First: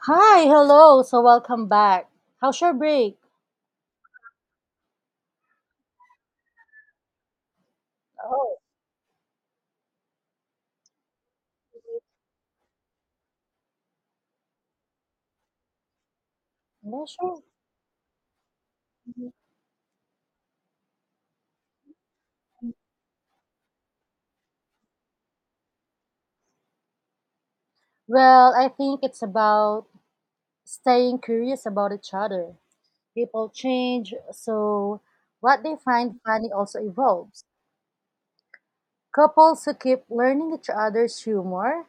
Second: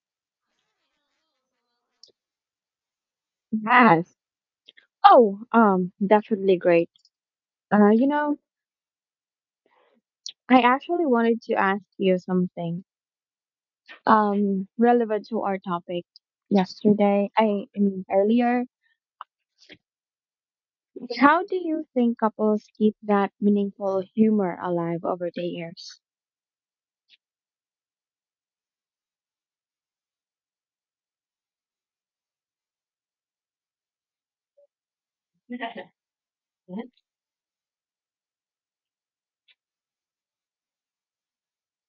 Hi, hello. So welcome back. How's your break? Yes. Oh, that's really great. Uh, you know, Oh, I actually wanted to ask you something, relevant to our topic yeah, yesterday. sure. I mean, earlier. How do you think couples keep that meaningful humor alive over the years? Well, I think it's about staying curious about each other. People change, so what they find funny also evolves. Couples who keep learning each other's humor,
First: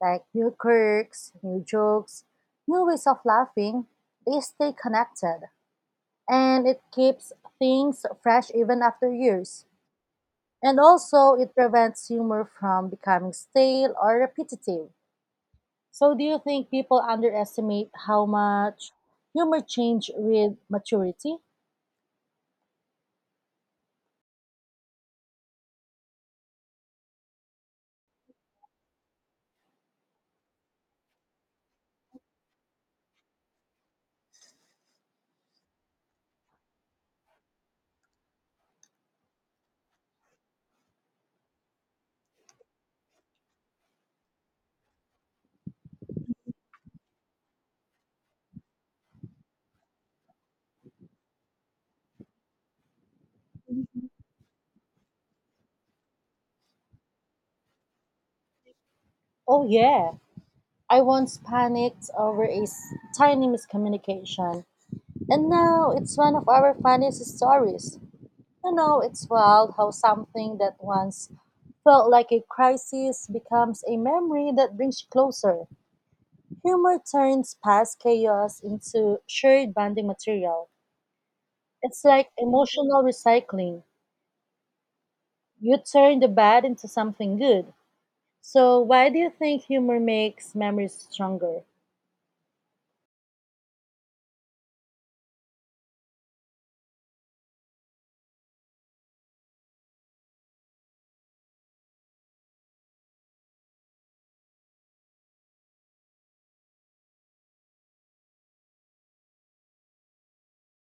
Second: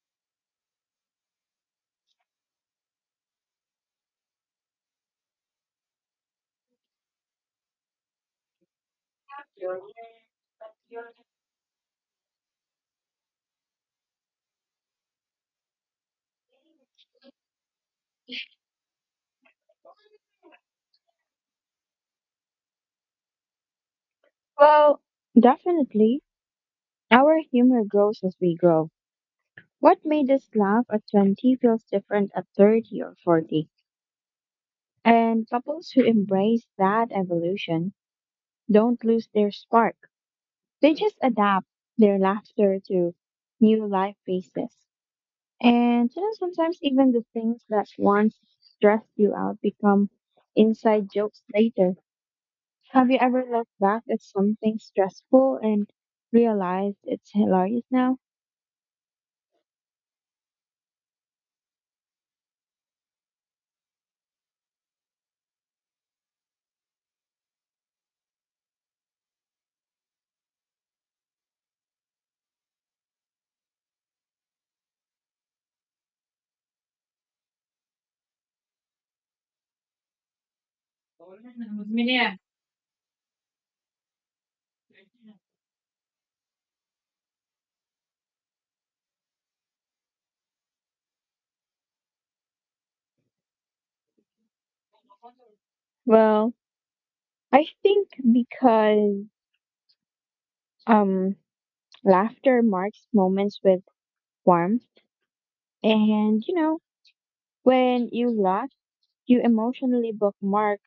like new quirks, new jokes, new ways of laughing, they stay connected. And it keeps things fresh even after years. And also, it prevents humor from becoming stale or repetitive. So, do you think people underestimate how much humor change with maturity? Well, definitely. Our humor grows as we grow. What made us laugh at 20 feels different at 30 or 40. And couples who embrace that evolution don't lose their spark. They just adapt their laughter to new life phases. And you know, sometimes even the things that once stressed you out become inside jokes later. Have you ever looked back at something stressful and realized it's hilarious now? Oh, yeah. I once panicked over a tiny miscommunication, and now it's one of our funniest stories. You know, it's wild how something that once felt like a crisis becomes a memory that brings you closer. Humor turns past chaos into shared bonding material. It's like emotional recycling. You turn the bad into something good. So, why do you think humor makes memories stronger? Well, I think because um laughter marks moments with warmth and you know, when you laugh, you emotionally bookmark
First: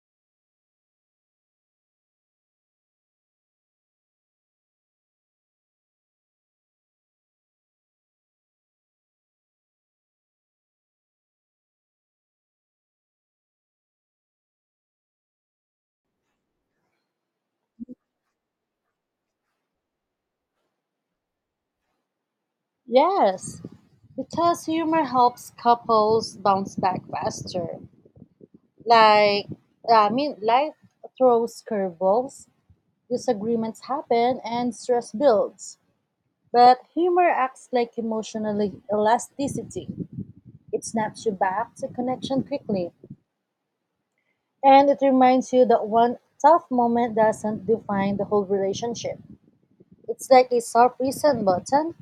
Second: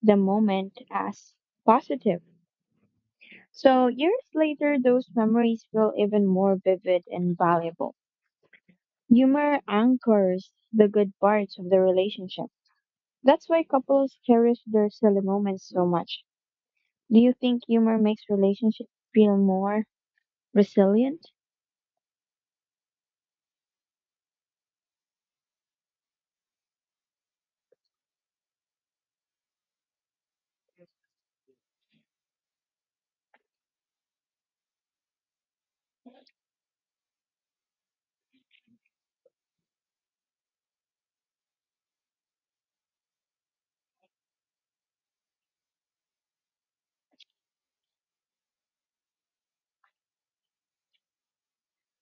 the moment as positive. So years later, those memories feel even more vivid and valuable. Humor anchors the good parts of the relationship. That's why couples cherish their silly moments so much. Do you think humor makes relationships feel more resilient? Yes, because humor helps couples bounce back faster. Like, I mean, life throws curveballs, disagreements happen, and stress builds. But humor acts like emotional elasticity. It snaps you back to connection quickly. And it reminds you that one tough moment doesn't define the whole relationship. It's like a soft reset button.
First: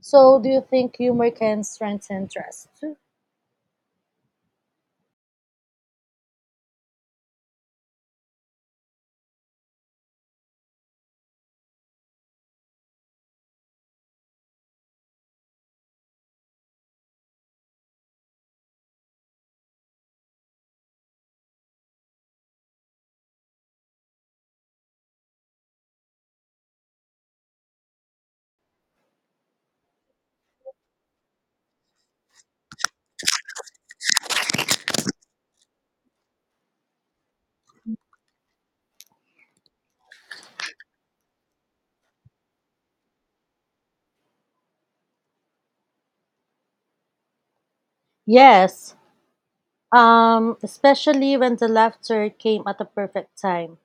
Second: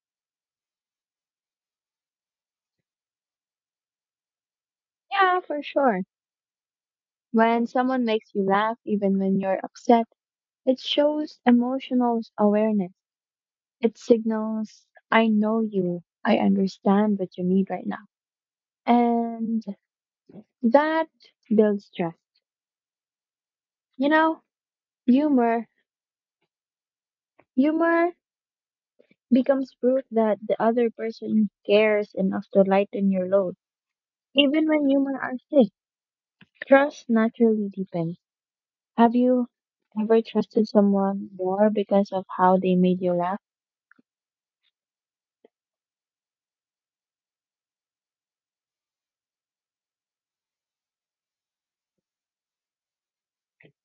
So, do you think humor can strengthen trust too? Yeah, for sure. When someone makes you laugh, even when you're upset, it shows emotional awareness. It signals, I know you. I understand what you need right now. And that builds trust. You know, humor, humor becomes proof that the other person cares enough to lighten your load. Even when humor are sick, trust naturally deepens. Have you ever trusted someone more because of how they made you laugh? Yes, especially when the laughter came at the perfect time.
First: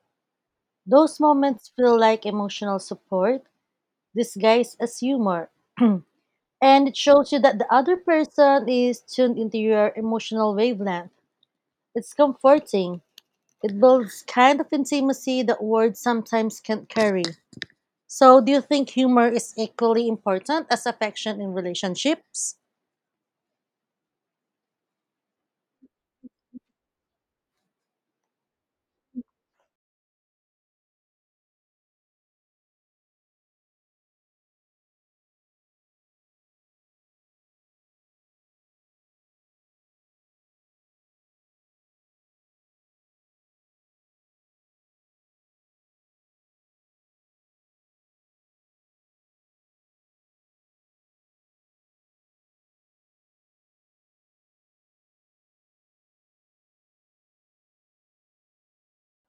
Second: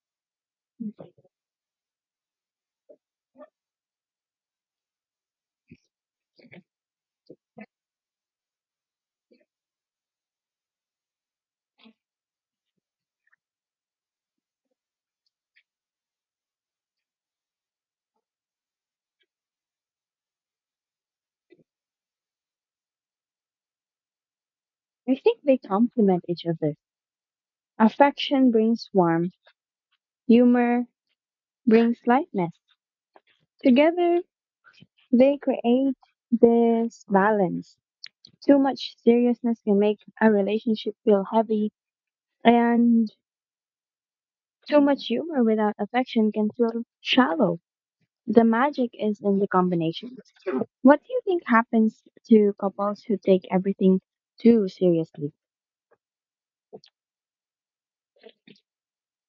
Those moments feel like emotional support, disguised as humor. And it shows you that the other person is tuned into your emotional wavelength. It's comforting. It builds kind of intimacy that words sometimes can't carry. So, do you think humor is equally important as affection in relationships? I think they complement each other. Affection brings warmth, humor brings lightness. Together, they create this balance. Too much seriousness can make a relationship feel heavy, and too much humor without affection can feel shallow. The magic is in the combination. What do you think happens to couples who take everything too seriously?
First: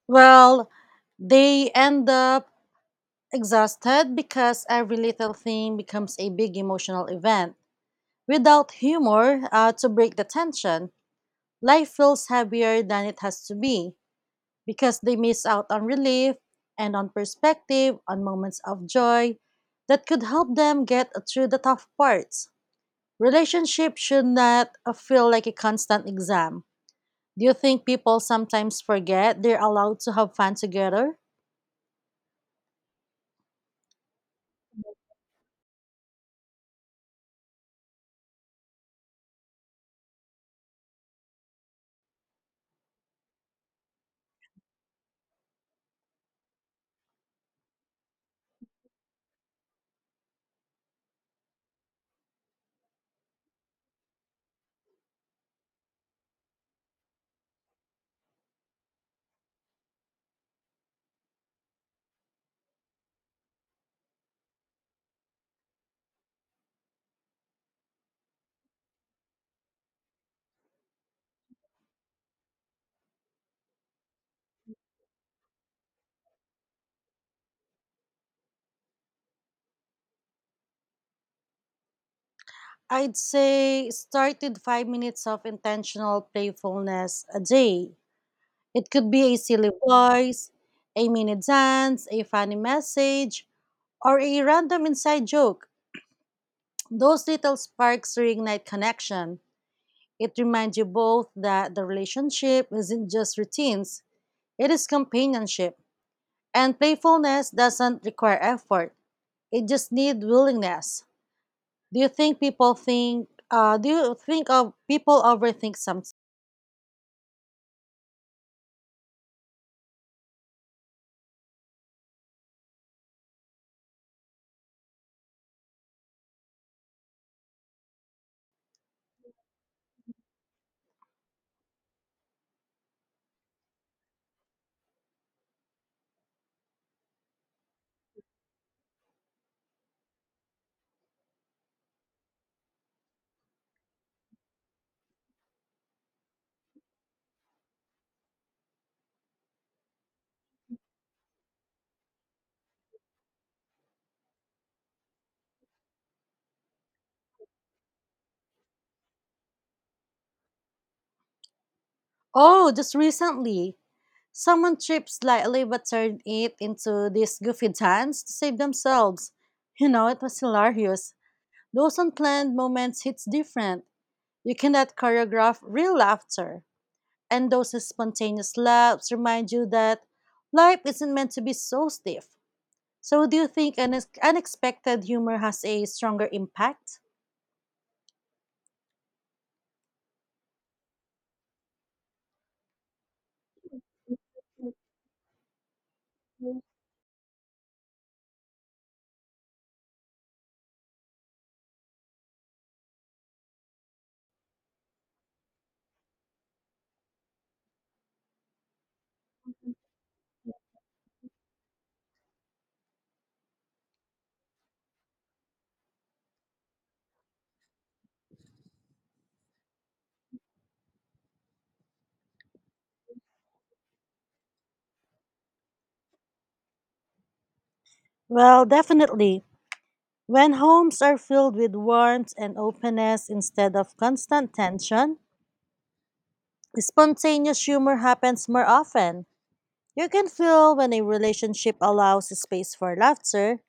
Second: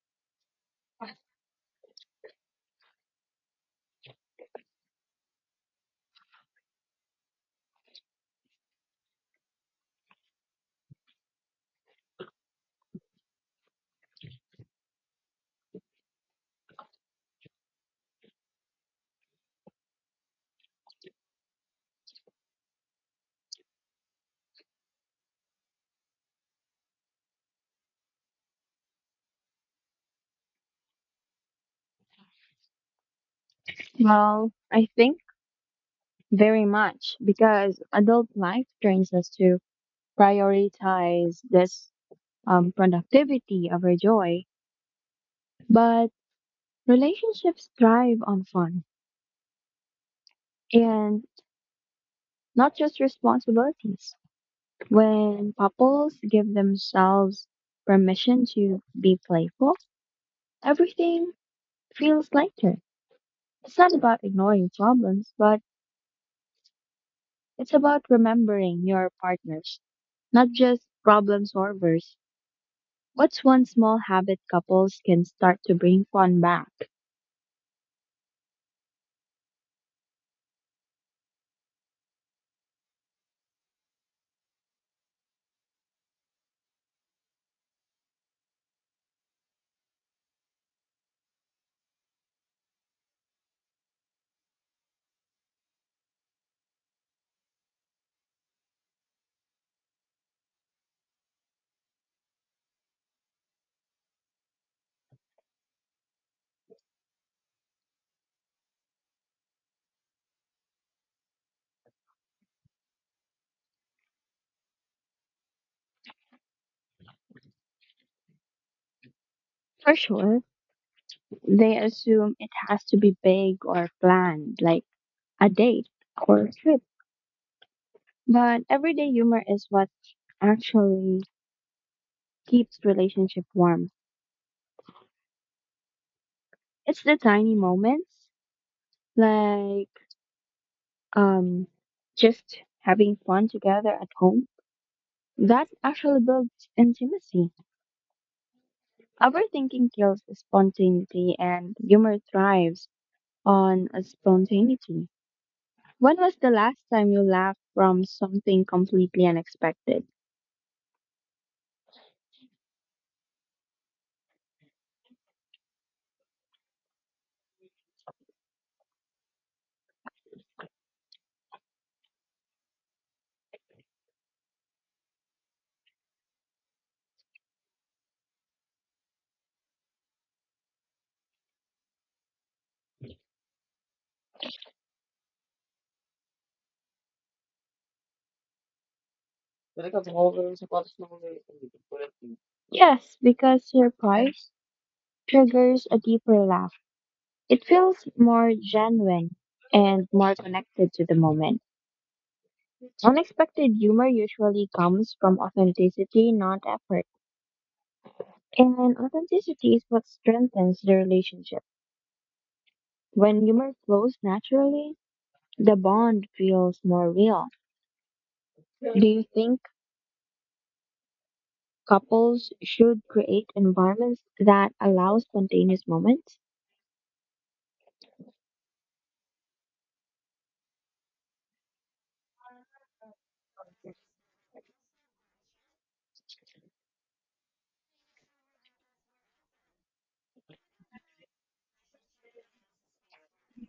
Well, they end up exhausted because every little thing becomes a big emotional event. Without humor to break the tension, life feels heavier than it has to be because they miss out on relief and on perspective, on moments of joy that could help them get through the tough parts. Relationship should not feel like a constant exam. Do you think people sometimes forget they're allowed to have fun together? Well, I think very much because adult life trains us to prioritize this productivity over joy. But relationships thrive on fun and not just responsibilities. When couples give themselves permission to be playful, everything feels lighter. It's not about ignoring problems, but it's about remembering your partners, not just problem solvers. What's one small habit couples can start to bring fun back? I'd say start with 5 minutes of intentional playfulness a day. It could be a silly voice, a mini dance, a funny message, or a random inside joke. Those little sparks reignite connection. It reminds you both that the relationship isn't just routines, it is companionship. And playfulness doesn't require effort, it just needs willingness. Do you think of people overthink something? For sure, they assume it has to be big or planned, like a date or a trip, but everyday humor is what actually keeps relationship warm. It's the tiny moments, like, um, just having fun together at home, that actually builds intimacy. Overthinking kills spontaneity, and humor thrives on spontaneity. When was the last time you laughed from something completely unexpected? Oh, just recently, someone tripped slightly but turned it into this goofy dance to save themselves. You know, it was hilarious. Those unplanned moments hits different. You cannot choreograph real laughter. And those spontaneous laughs remind you that life isn't meant to be so stiff. So do you think unexpected humor has a stronger impact? Yes, because surprise triggers a deeper laugh. It feels more genuine and more connected to the moment. Unexpected humor usually comes from authenticity, not effort. And authenticity is what strengthens the relationship. When humor flows naturally, the bond feels more real. Do you think couples should create environments that allow spontaneous moments? Well, definitely. When homes are filled with warmth and openness instead of constant tension, spontaneous humor happens more often. You can feel when a relationship allows space for laughter,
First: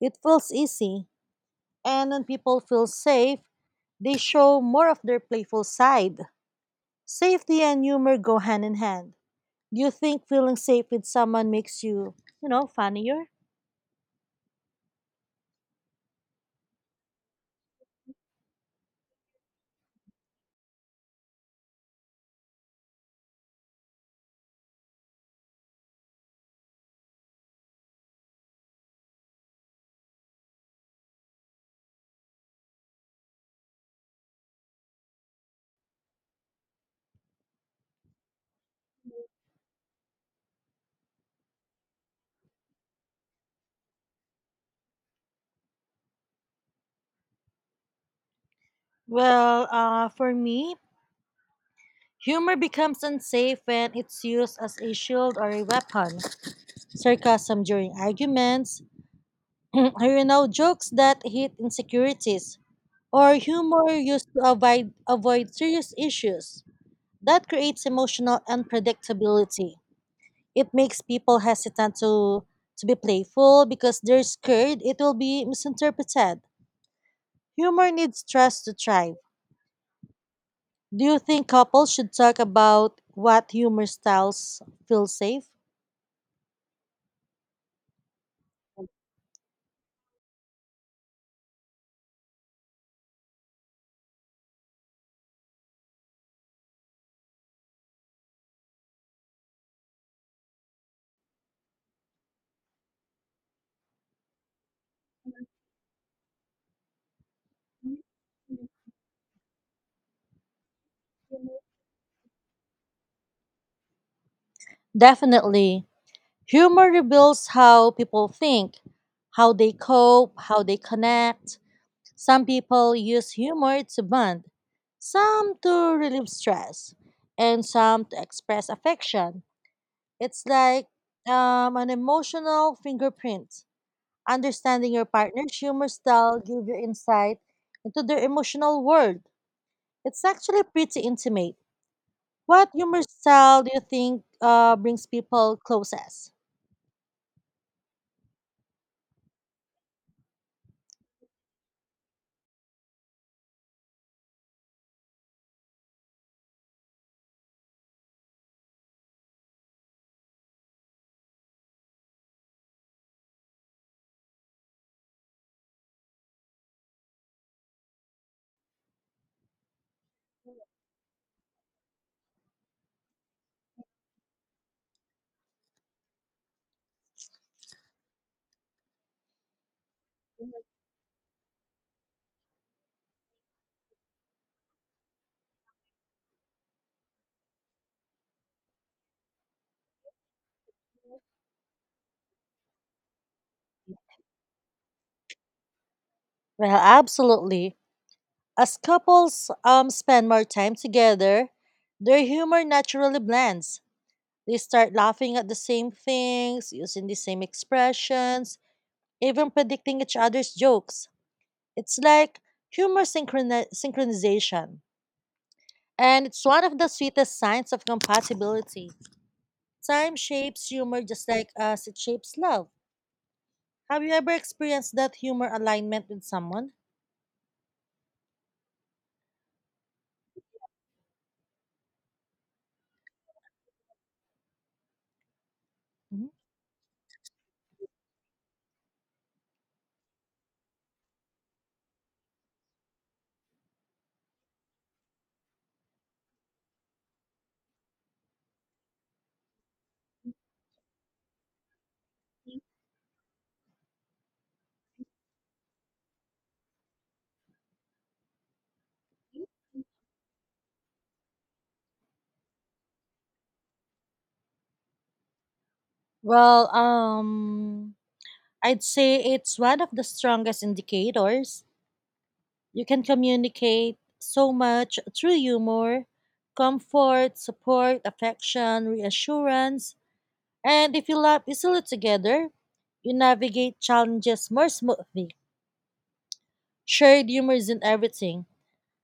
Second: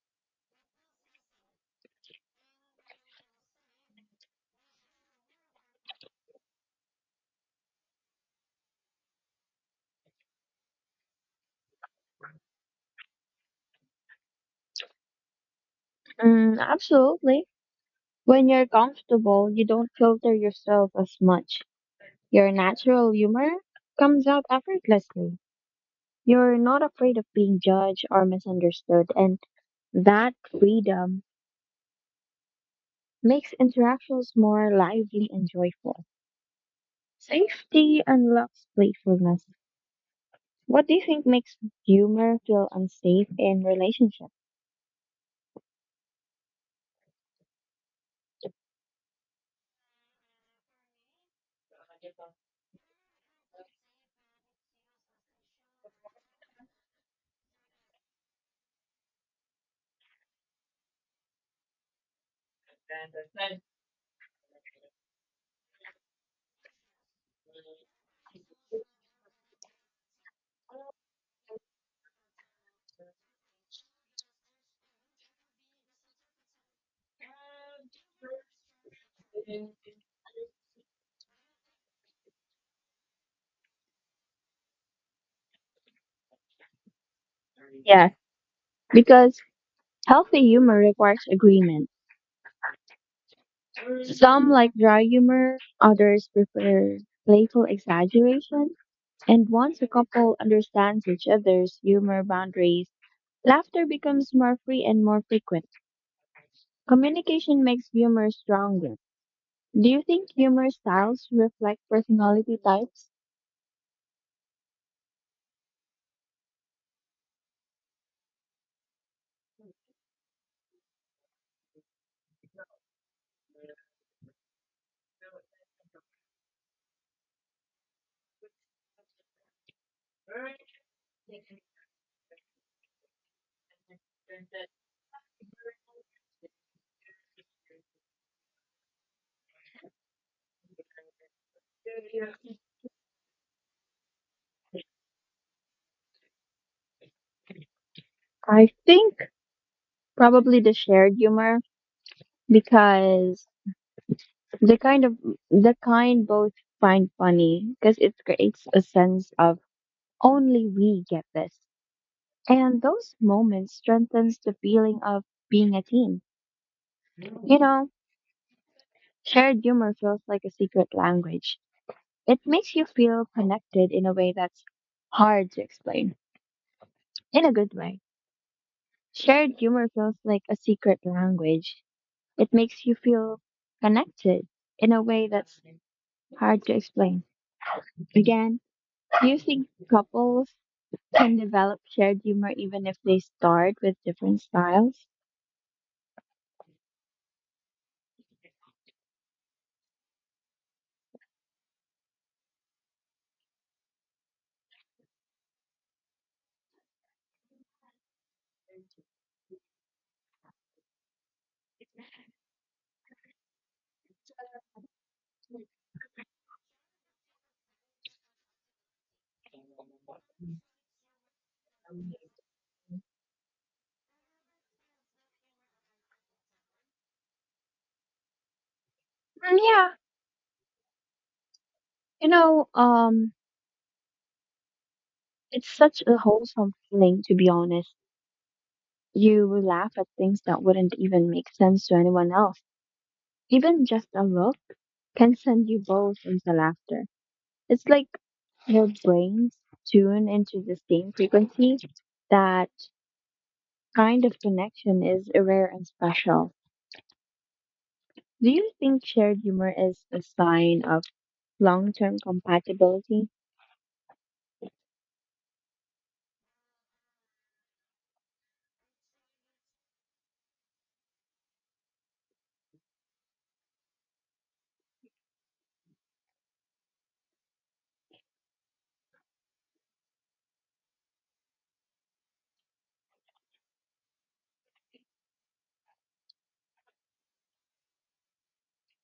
it feels easy. And when people feel safe, they show more of their playful side. Safety and humor go hand in hand. Do you think feeling safe with someone makes you funnier? Mm, absolutely. When you're comfortable, you don't filter yourself as much. Your natural humor comes out effortlessly. You're not afraid of being judged or misunderstood, and that freedom makes interactions more lively and joyful. Safety unlocks playfulness. What do you think makes humor feel unsafe in relationships? Well, for me, humor becomes unsafe when it's used as a shield or a weapon. Sarcasm during arguments, you know, jokes that hit insecurities, or humor used to avoid serious issues. That creates emotional unpredictability. It makes people hesitant to be playful because they're scared it will be misinterpreted. Humor needs trust to thrive. Do you think couples should talk about what humor styles feel safe? Yeah, because healthy humor requires agreement. Some like dry humor, others prefer playful exaggeration. And once a couple understands each other's humor boundaries, laughter becomes more free and more frequent. Communication makes humor stronger. Do you think humor styles reflect personality types? Definitely. Humor reveals how people think, how they cope, how they connect. Some people use humor to bond, some to relieve stress, and some to express affection. It's like an emotional fingerprint. Understanding your partner's humor style gives you insight into their emotional world. It's actually pretty intimate. What humor style do you think brings people closest? I think probably the shared humor, because the kind of the kind both find funny, because it creates a sense of only we get this. And those moments strengthens the feeling of being a team. You know, shared humor feels like a secret language. It makes you feel connected in a way that's hard to explain. In a good way. Shared humor feels like a secret language. It makes you feel connected in a way that's hard to explain. Again, do you think couples can develop shared humor even if they start with different styles? Well, absolutely. As couples spend more time together, their humor naturally blends. They start laughing at the same things, using the same expressions, even predicting each other's jokes. It's like humor synchronization. And it's one of the sweetest signs of compatibility. Time shapes humor just like as it shapes love. Have you ever experienced that humor alignment with someone? Mm, yeah, you know, it's such a Mhm. wholesome feeling, to be honest. You will laugh at things that wouldn't even make sense to anyone else. Even just a look can send you both into laughter. It's like your brains tune into the same frequency. Ừm. That kind of connection is rare and special. Do you think shared humor is a sign of long term compatibility? Well, I'd say it's one of the strongest indicators. You can communicate so much through humor, comfort, support, affection, reassurance, and if you laugh easily together, you navigate challenges more smoothly. Shared humor isn't everything,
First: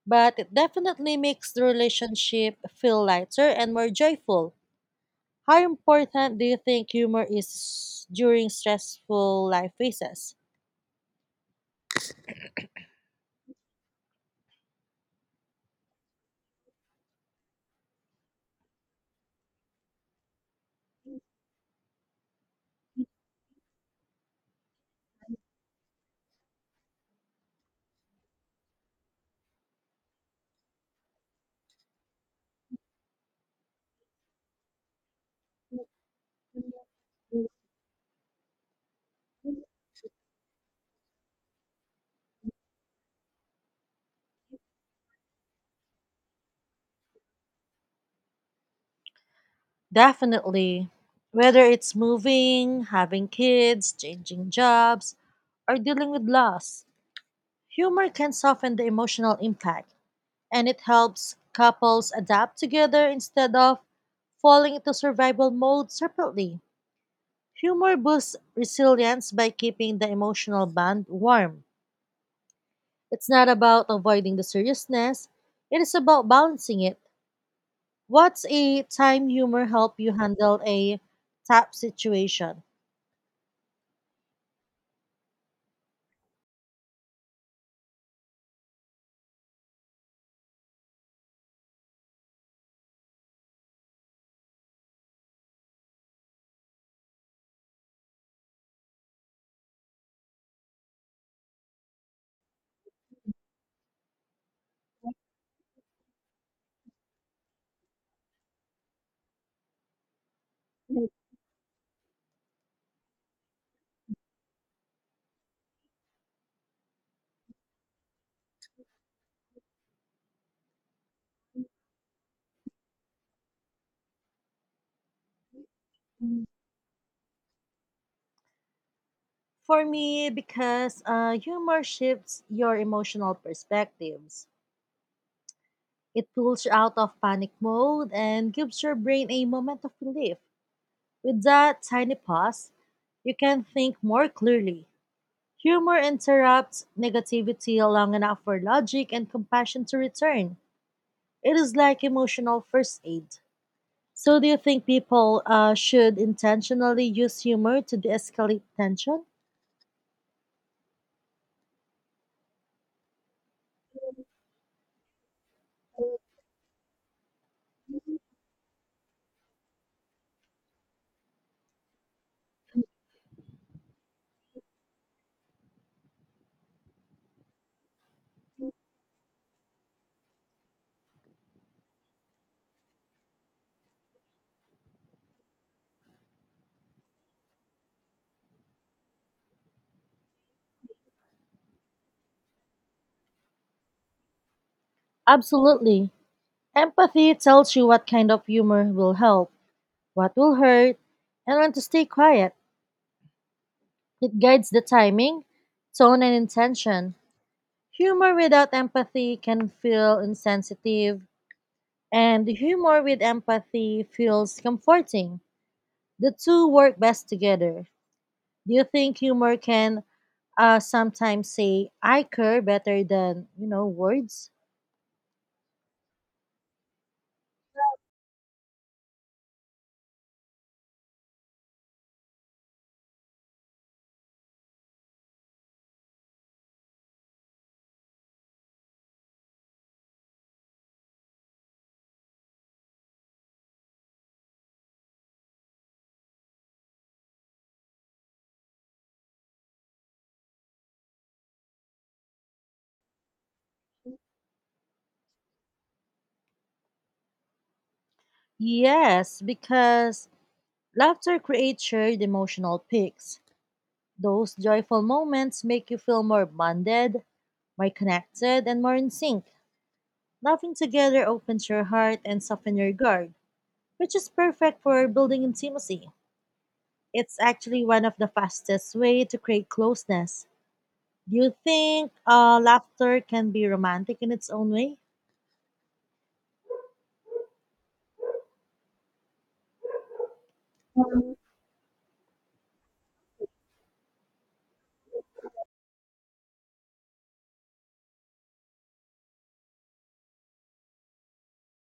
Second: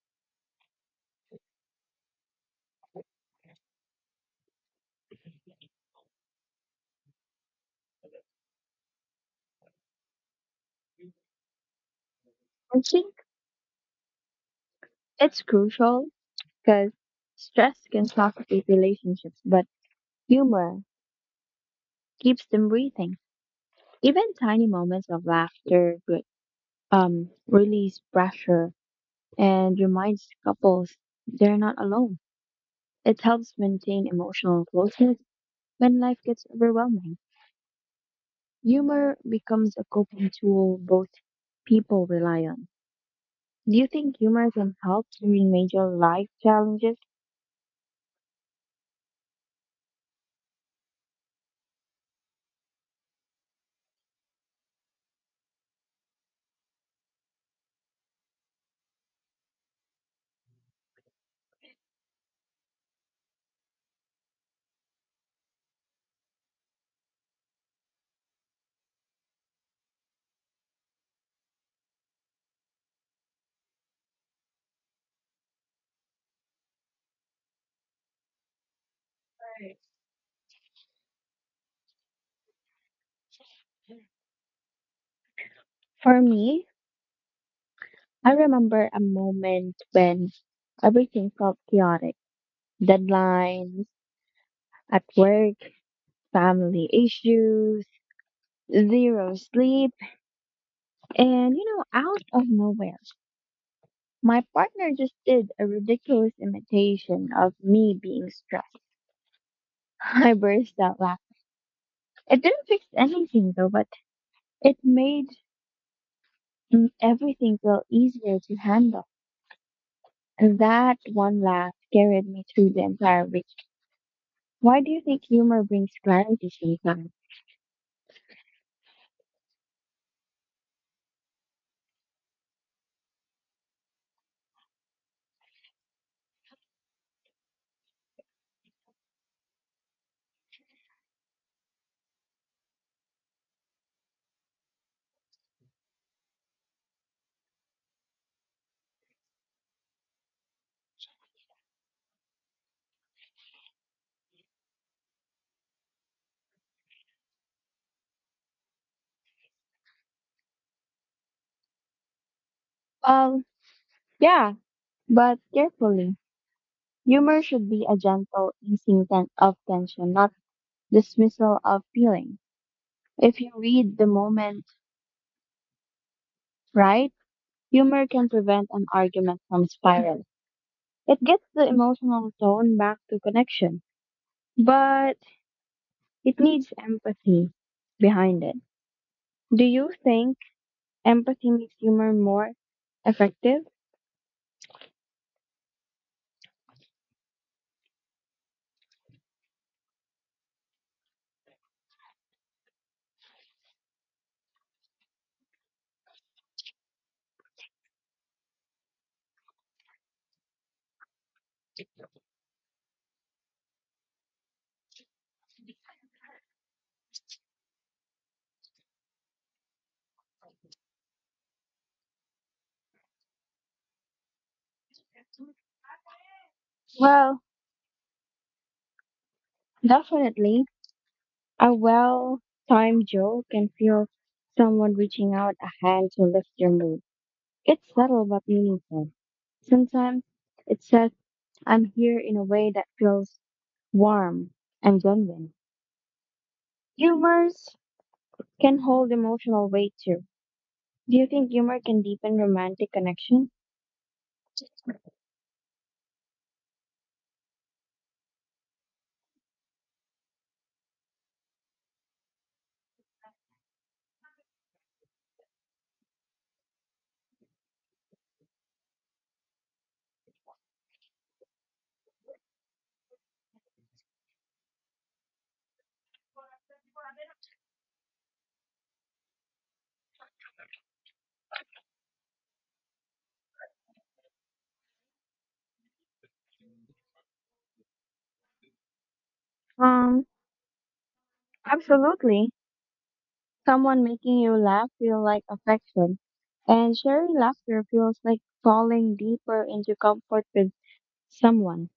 but it definitely makes the relationship feel lighter and more joyful. How important do you think humor is during stressful life phases? I think it's crucial because stress can suffocate relationships, but humor keeps them breathing. Even tiny moments of laughter release pressure and reminds couples they're not alone. It helps maintain emotional closeness when life gets overwhelming. Humor becomes a coping tool both people rely on. Do you think humor can help during major life challenges? Definitely. Whether it's moving, having kids, changing jobs, or dealing with loss, humor can soften the emotional impact and it helps couples adapt together instead of falling into survival mode separately. Humor boosts resilience by keeping the emotional bond warm. It's not about avoiding the seriousness, it is about balancing it. What's a time humor help you handle a tough situation? For me, I remember a moment when everything felt chaotic: deadlines at work, family issues, zero sleep, and you know, out of nowhere, my partner just did a ridiculous imitation of me being stressed. I burst out laughing. It didn't fix anything though, but it made, everything feel easier to handle. And that one laugh carried me through the entire week. Why do you think humor brings clarity sometimes? For me, because humor shifts your emotional perspectives. It pulls you out of panic mode and gives your brain a moment of relief. With that tiny pause, you can think more clearly. Humor interrupts negativity long enough for logic and compassion to return. It is like emotional first aid. So, do you think people should intentionally use humor to de escalate tension? Well, yeah, but carefully. Humor should be a gentle easing of tension, not dismissal of feeling. If you read the moment right, humor can prevent an argument from spiraling. It gets the emotional tone back to connection, but it needs empathy behind it. Do you think empathy makes humor more effective? Absolutely. Empathy tells you what kind of humor will help, what will hurt, and when to stay quiet. It guides the timing, tone, and intention. Humor without empathy can feel insensitive, and humor with empathy feels comforting. The two work best together. Do you think humor can sometimes say "I care" better than words? Well, definitely. A well timed joke can feel someone reaching out a hand to lift your mood. It's subtle but meaningful. Sometimes it says, I'm here, in a way that feels warm and genuine. Humors. Can hold emotional weight too. Do you think humor can deepen romantic connection? Yes, because laughter creates shared emotional peaks. Those joyful moments make you feel more bonded, more connected, and more in sync. Laughing together opens your heart and softens your guard, which is perfect for building intimacy. It's actually one of the fastest way to create closeness. Do you think laughter can be romantic in its own way? Um, absolutely. Someone making you laugh feel like affection, and sharing laughter feels like falling deeper into comfort with someone.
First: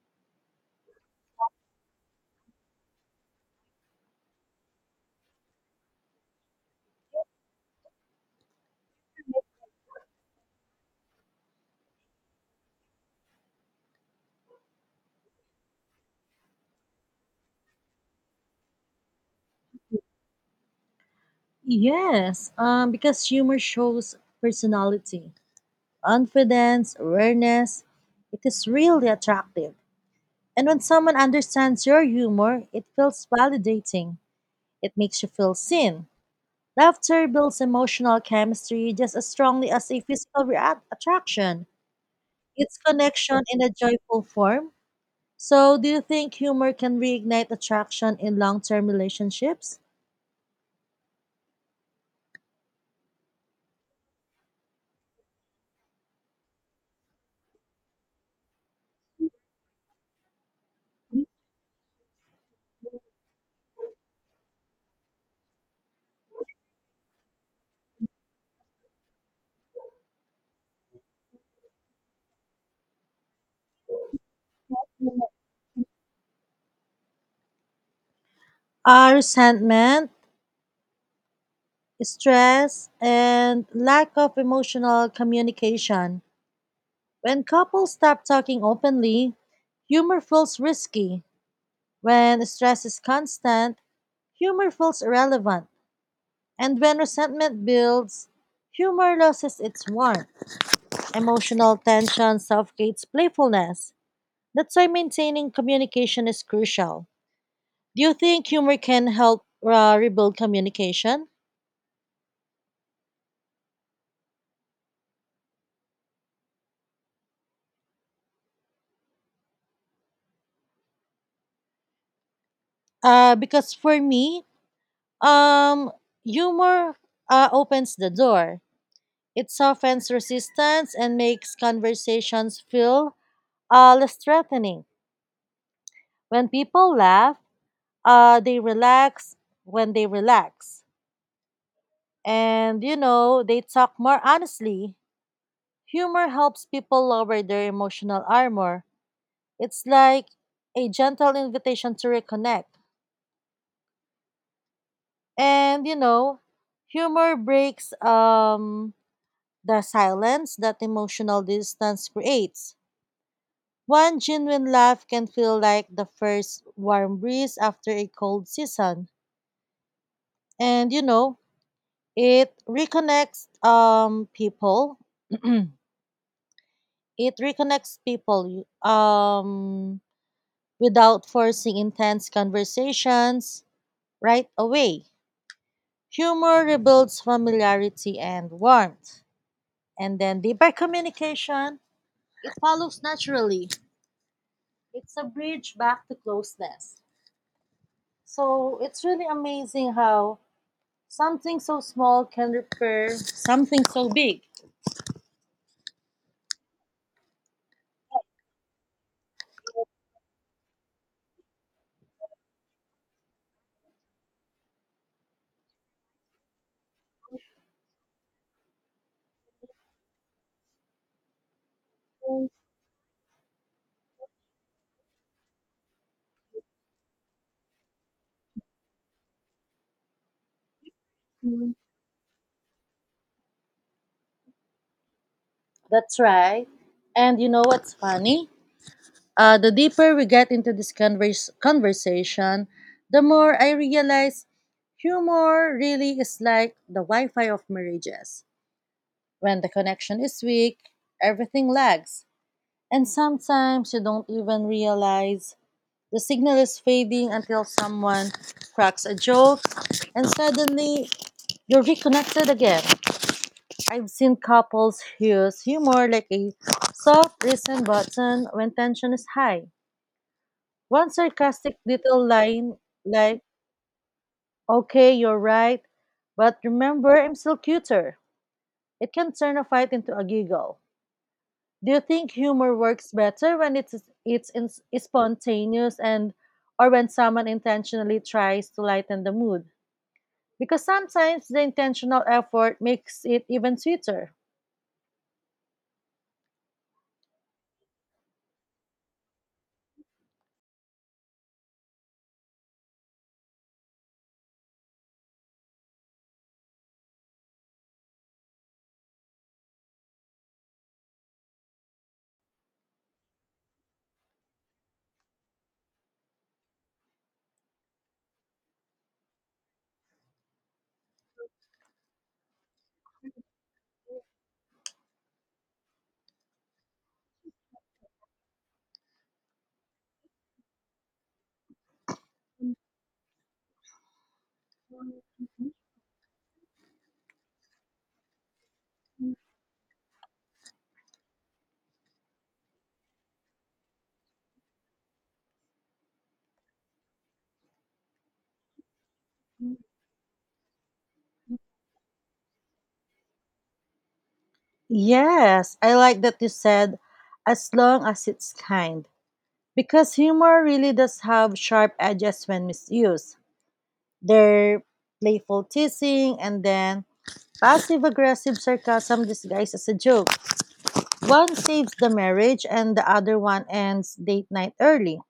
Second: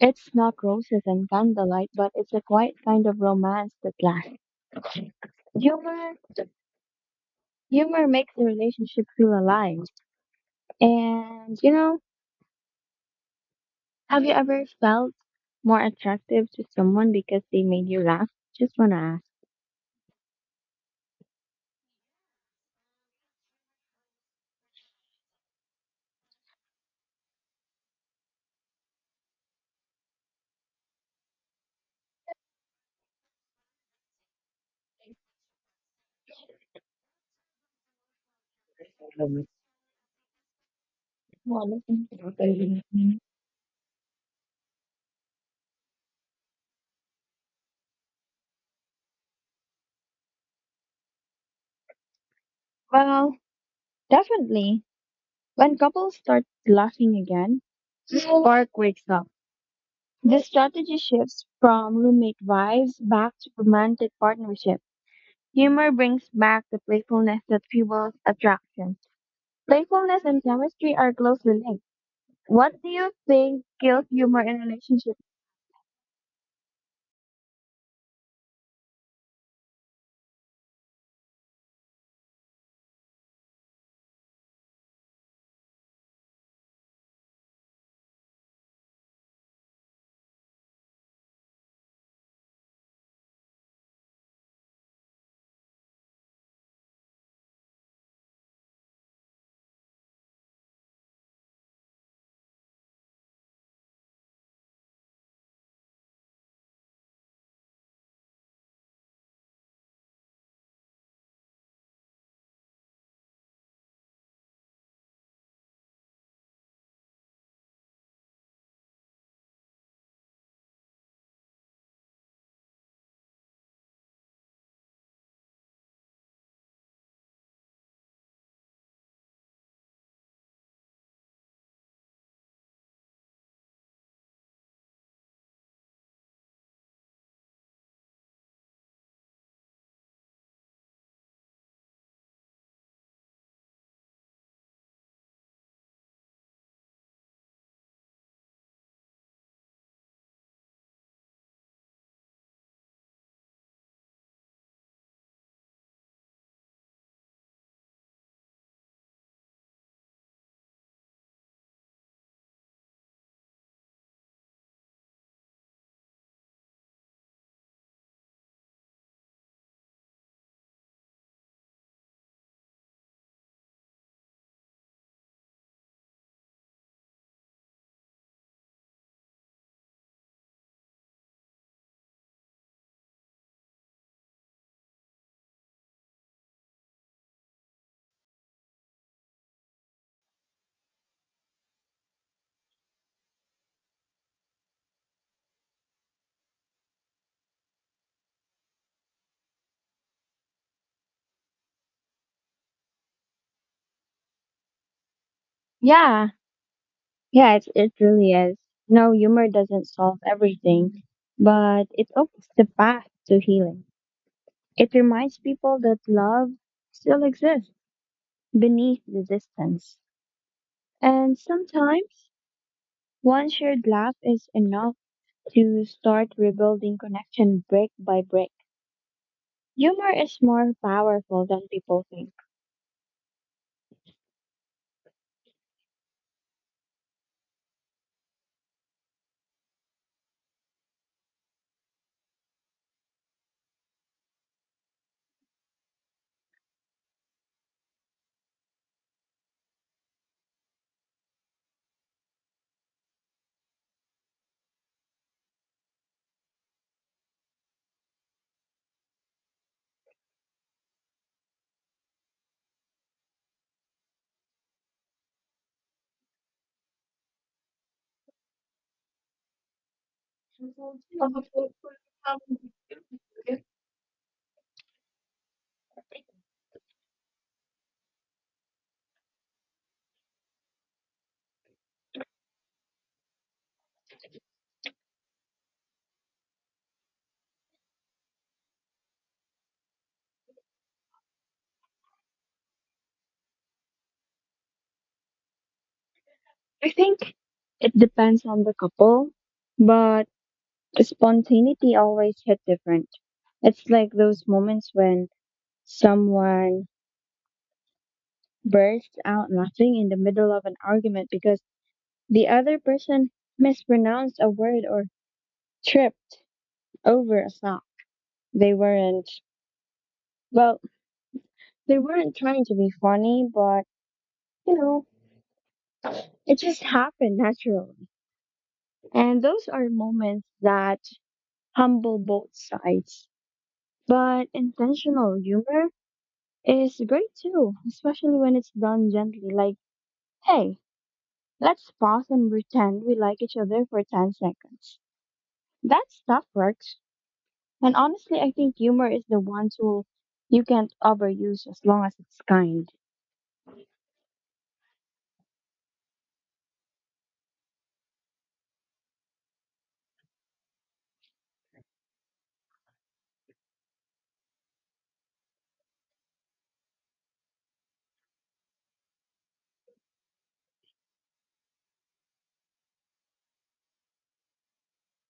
It's not roses and candlelight, but it's a quiet kind of romance that lasts. Humor, humor makes the relationship feel alive. And you know, have you ever felt more attractive to someone because they made you laugh? Just wanna ask. Yes, because humor shows personality, confidence, awareness. It is really attractive. And when someone understands your humor, it feels validating. It makes you feel seen. Laughter builds emotional chemistry just as strongly as a physical attraction. Well, It's connection in a joyful form. So, do you think humor can reignite attraction in long term relationships? definitely. When couples start laughing again, the spark wakes up. The strategy shifts from roommate vibes back to romantic partnership. Humor brings back the playfulness that fuels attraction. Playfulness and chemistry are closely linked. What do you think kills humor in relationships? Are resentment, stress, and lack of emotional communication. When couples stop talking openly, humor feels risky. When stress is constant, humor feels irrelevant. And when resentment builds, humor loses its warmth. Emotional tension suffocates playfulness. That's why maintaining communication is crucial. Do you think humor can help rebuild communication? Because for me, um, humor opens the door. It softens resistance and makes conversations feel less threatening. When people laugh, they relax when they relax. And, you know, they talk more honestly. Humor helps people lower their emotional armor. It's like a gentle invitation to reconnect. And you know, humor breaks the silence that emotional distance creates. One genuine laugh can feel like the first warm breeze after a cold season. And you know, it reconnects um people. It reconnects people without forcing intense conversations right away. Humor rebuilds familiarity and warmth. And then deeper communication it follows naturally. It's a bridge back to closeness. So it's really amazing how something so small can repair something so big. Yeah, yeah, it really is. No, humor doesn't solve everything, but it opens the path to healing. It reminds people that love still exists beneath the distance. And sometimes one shared laugh is enough to start rebuilding connection brick by brick. Humor is more powerful than people think. That's right. And you know what's funny? The deeper we get into this conversation, the more I realize humor really is like the Wi Fi of marriages. When the connection is weak, everything lags. And sometimes you don't even realize the signal is fading until someone cracks a joke, and suddenly you're reconnected again. I've seen couples use humor like a soft reset button when tension is high. One sarcastic little line like, okay, you're right, but remember, I'm still cuter. It can turn a fight into a giggle. Do you think humor works better when it's in, spontaneous and or when someone intentionally tries to lighten the mood? Because sometimes the intentional effort makes it even sweeter. I think it depends on the couple, but spontaneity always hit different. It's like those moments when someone bursts out laughing in the middle of an argument because the other person mispronounced a word or tripped over a sock. They weren't, well, they weren't trying to be funny, but, you know, it just happened naturally. And those are moments that humble both sides. But intentional humor is great too, especially when it's done gently, like, hey, let's pause and pretend we like each other for 10 seconds. That stuff works. And honestly, I think humor is the one tool you can't overuse as long as it's kind. Yes, I like that you said, as long as it's kind. Because humor really does have sharp edges when misused. Their playful teasing and then passive aggressive sarcasm disguised as a joke. One saves the marriage and the other one ends date night early.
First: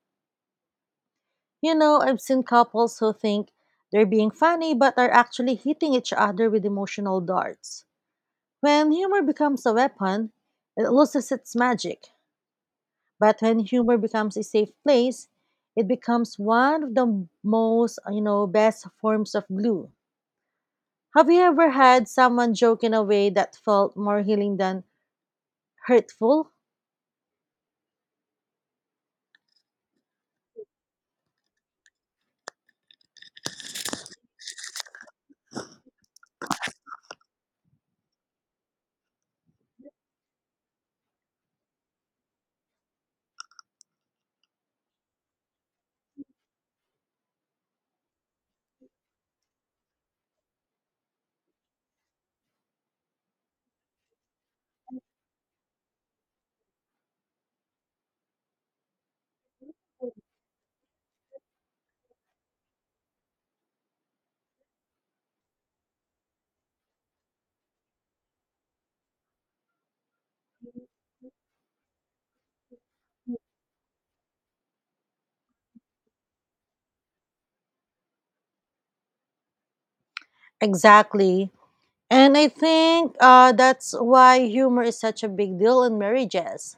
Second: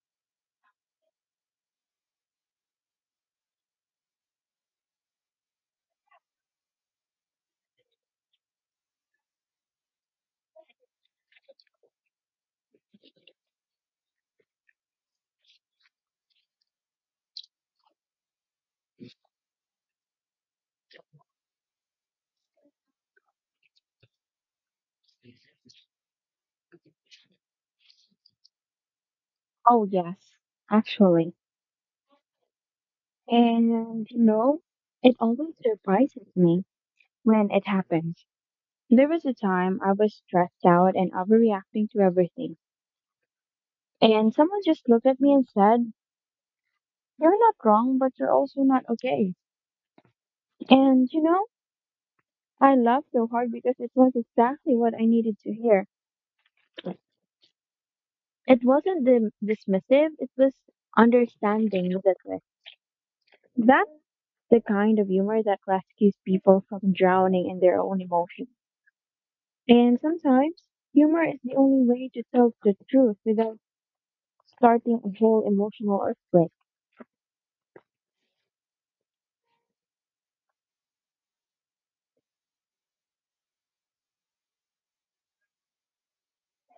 You know, I've seen couples who think they're being funny but are actually hitting each other with emotional darts. When humor becomes a weapon, it loses its magic. But when humor becomes a safe place, it becomes one of the most, you know, best forms of glue. Have you ever had someone joke in a way that felt more healing than hurtful? Oh, yes, actually. And, you know, it always surprises me when it happens. There was a time I was stressed out and overreacting to everything. And someone just looked at me and said, you're not wrong, but you're also not okay. And, you know, I laughed so hard because it was exactly what I needed to hear. It wasn't dismissive, it was understanding that way. That the kind of humor that rescues people from drowning in their own emotions. And sometimes, humor is the only way to tell the truth without starting a whole emotional earthquake. Exactly. And I think that's why humor is such a big deal in marriages.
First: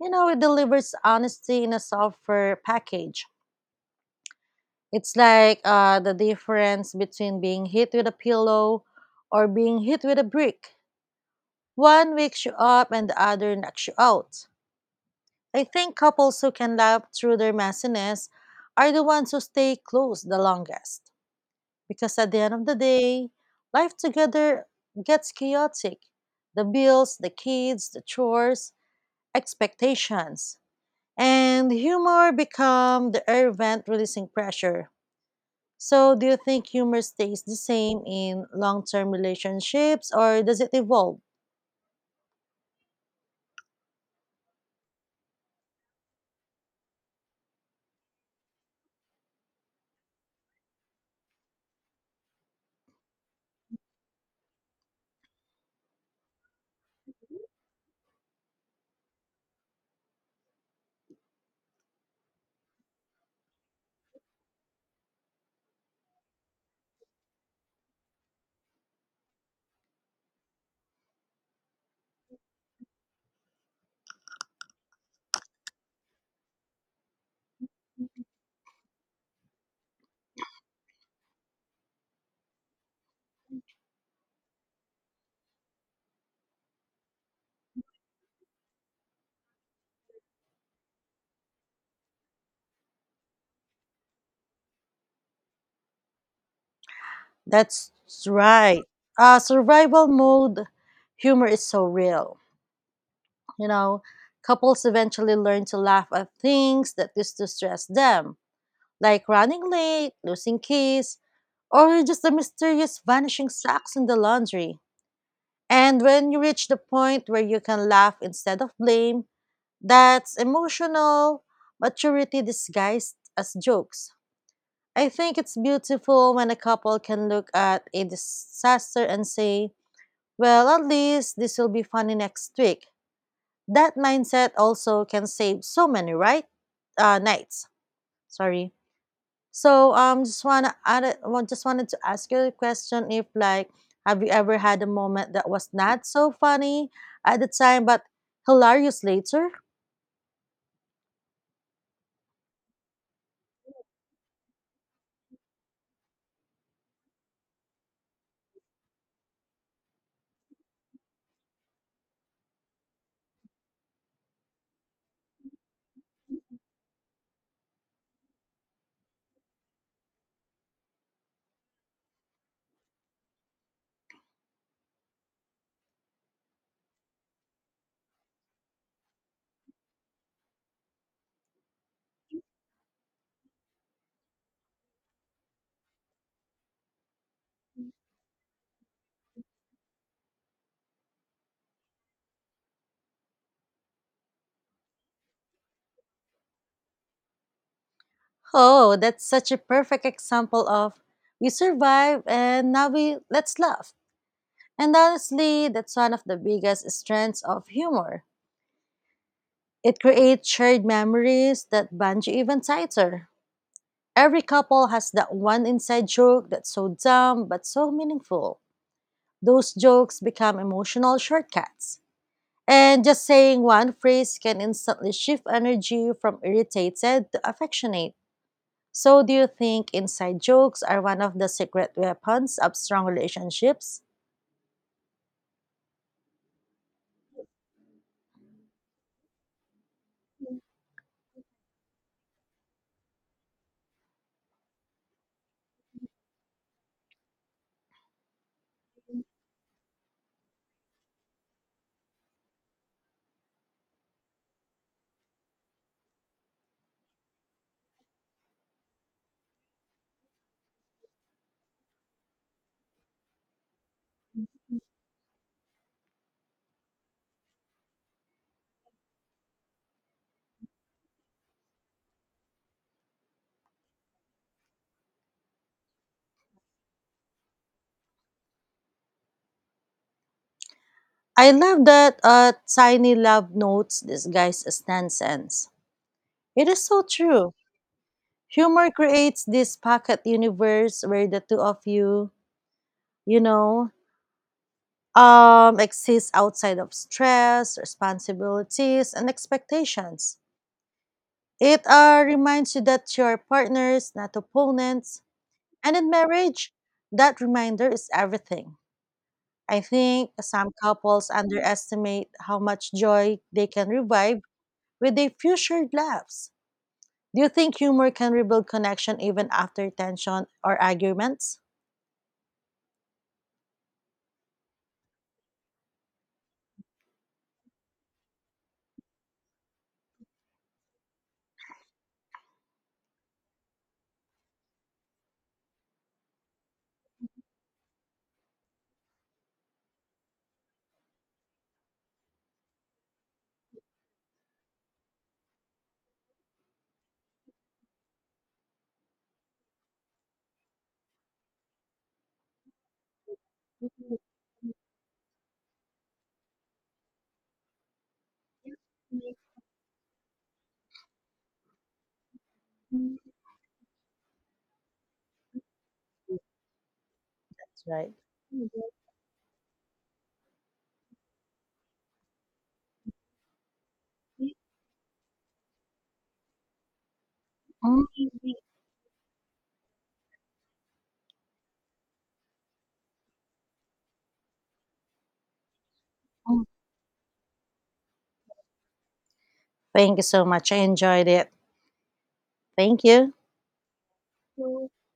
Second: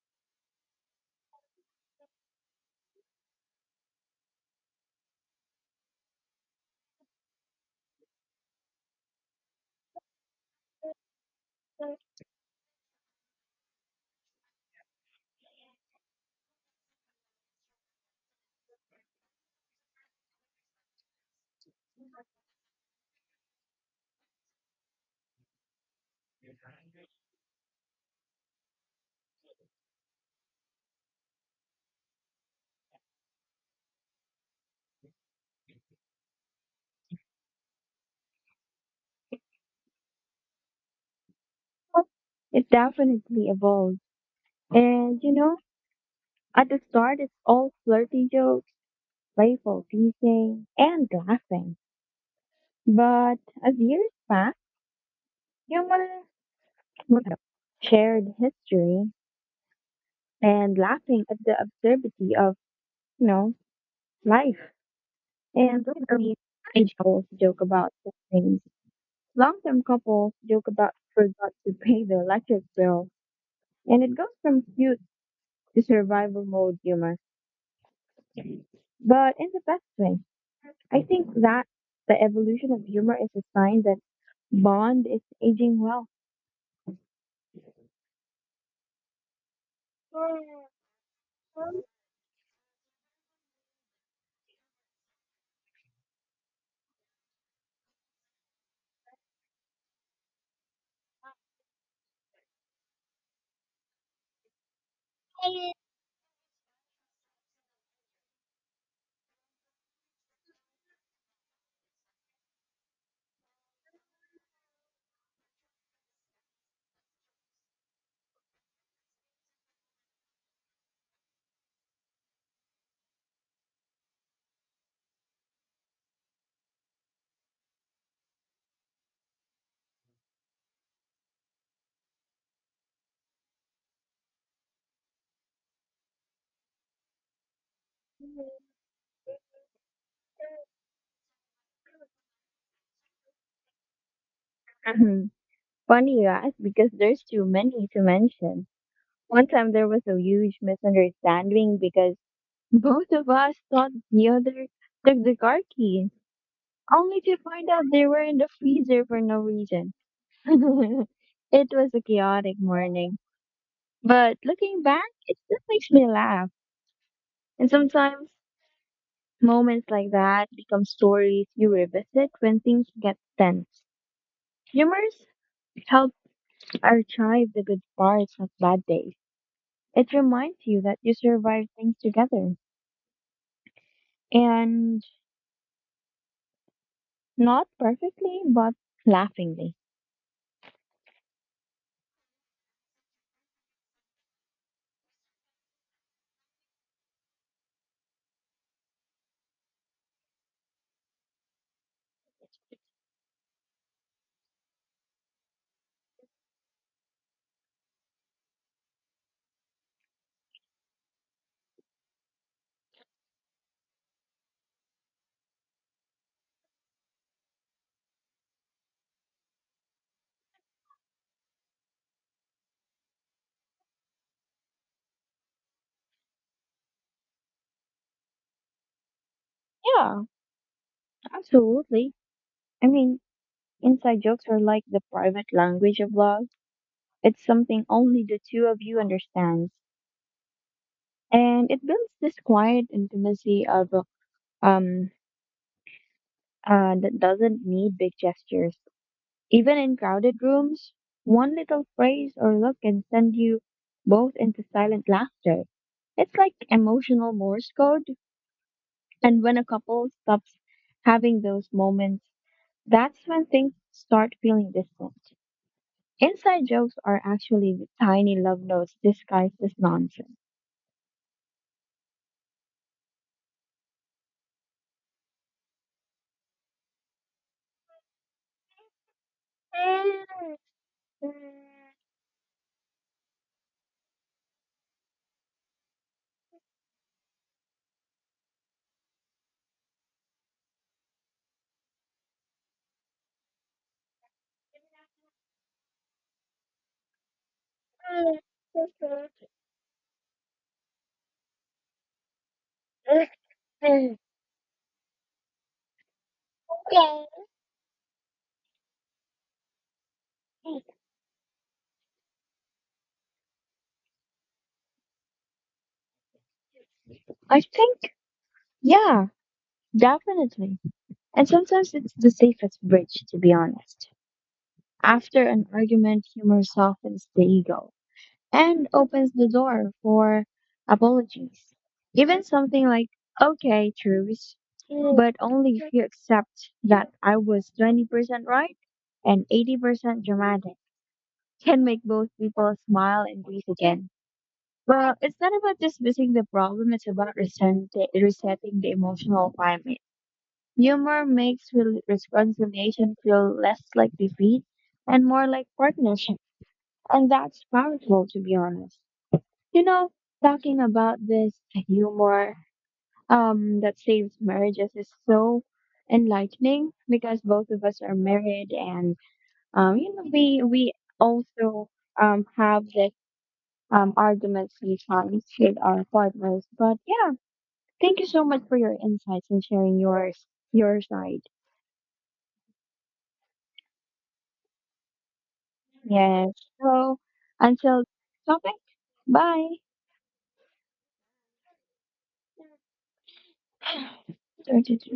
You know, it delivers honesty in a softer package. It's like the difference between being hit with a pillow or being hit with a brick. One wakes you up and the other knocks you out. I think couples who can laugh through their messiness are the ones who stay close the longest. Because at the end of the day, life together gets chaotic. The bills, the kids, the chores, expectations. And humor become the air vent releasing pressure. So, do you think humor stays the same in long term relationships or does it evolve? It definitely evolves. And you know, at the start, it's all flirty jokes, playful teasing, and laughing. But as years pass, humor shared history and laughing at the absurdity of, you know, life. And lately, teenage couples joke about such things. Long-term couples joke about forgot to pay the electric bill. And it goes from cute to survival mode humor, but in the best way. I think that the evolution of humor is a sign that Bond is aging well. That's right. Survival mode humor is so real. You know, couples eventually learn to laugh at things that used to stress them, like running late, losing keys, or just the mysterious vanishing socks in the laundry. And when you reach the point where you can laugh instead of blame, that's emotional maturity disguised as jokes. I think it's beautiful when a couple can look at a disaster and say, well, at least this will be funny next week. That mindset also can save so many nights. Sorry. So just wanna add, well, just wanted to ask you a question. If like, have you ever had a Mhm. moment that was not Funny you so ask, because funny there's at too the time many to but mention. hilarious One later? time there was a huge misunderstanding because both of us thought the other took the car key, only to find out they were in the freezer for no reason. It was a chaotic morning, but looking back, it still makes me laugh. And sometimes moments like that become stories you revisit when things get tense. Humors help archive the good parts of bad days. It reminds you that you survived things together and not perfectly, but laughingly. Oh, that's such a perfect example of we survive and now we let's laugh. And honestly, that's one of the biggest strengths of humor. It creates shared memories that bond you even tighter. Every couple has that one inside joke that's so dumb but so meaningful. Those jokes become emotional shortcuts. And just saying one phrase can instantly shift energy from irritated to affectionate. So, do you think Yeah, inside jokes are one of the secret absolutely. weapons of I strong mean, relationships? inside jokes are like the private language of love. It's something only the two of you understands, and it builds this quiet intimacy of um that doesn't need big gestures. Even in crowded rooms, one little phrase or look can send you both into silent laughter. It's like emotional Morse code, and when a couple stops having those moments, that's when things start feeling distant. Inside jokes are actually tiny love notes disguised as nonsense. I love that tiny love notes disguised as nonsense. It is so true. Humor creates this pocket universe where the two of you, you know, exists outside of stress, responsibilities, and expectations. It reminds you that you're partners, not opponents. And in marriage, that reminder is everything. I think some couples underestimate how much joy they can revive with their few shared laughs. Do you I think humor think, can rebuild connection yeah, even after tension definitely. or And arguments? sometimes it's the safest bridge, to be honest. After an argument, humor softens the ego and opens the door for apologies. Even something like, okay, truce, but only if you accept that I was 20% right and 80% dramatic can make both people smile and breathe again. Well, it's not about dismissing the problem, it's about resetting the emotional climate. Humor makes reconciliation feel less like defeat and more like partnership, and that's powerful, to be honest. That's You know, talking about this humor that saves marriages is so enlightening because both of us right. are married, and you know, we also have this argument sometimes with our partners. But yeah, Mm, thank you so much for your insights and sharing your side. Yes. So until topic, bye. thank you so much. I enjoyed it. Thank you. Talk to you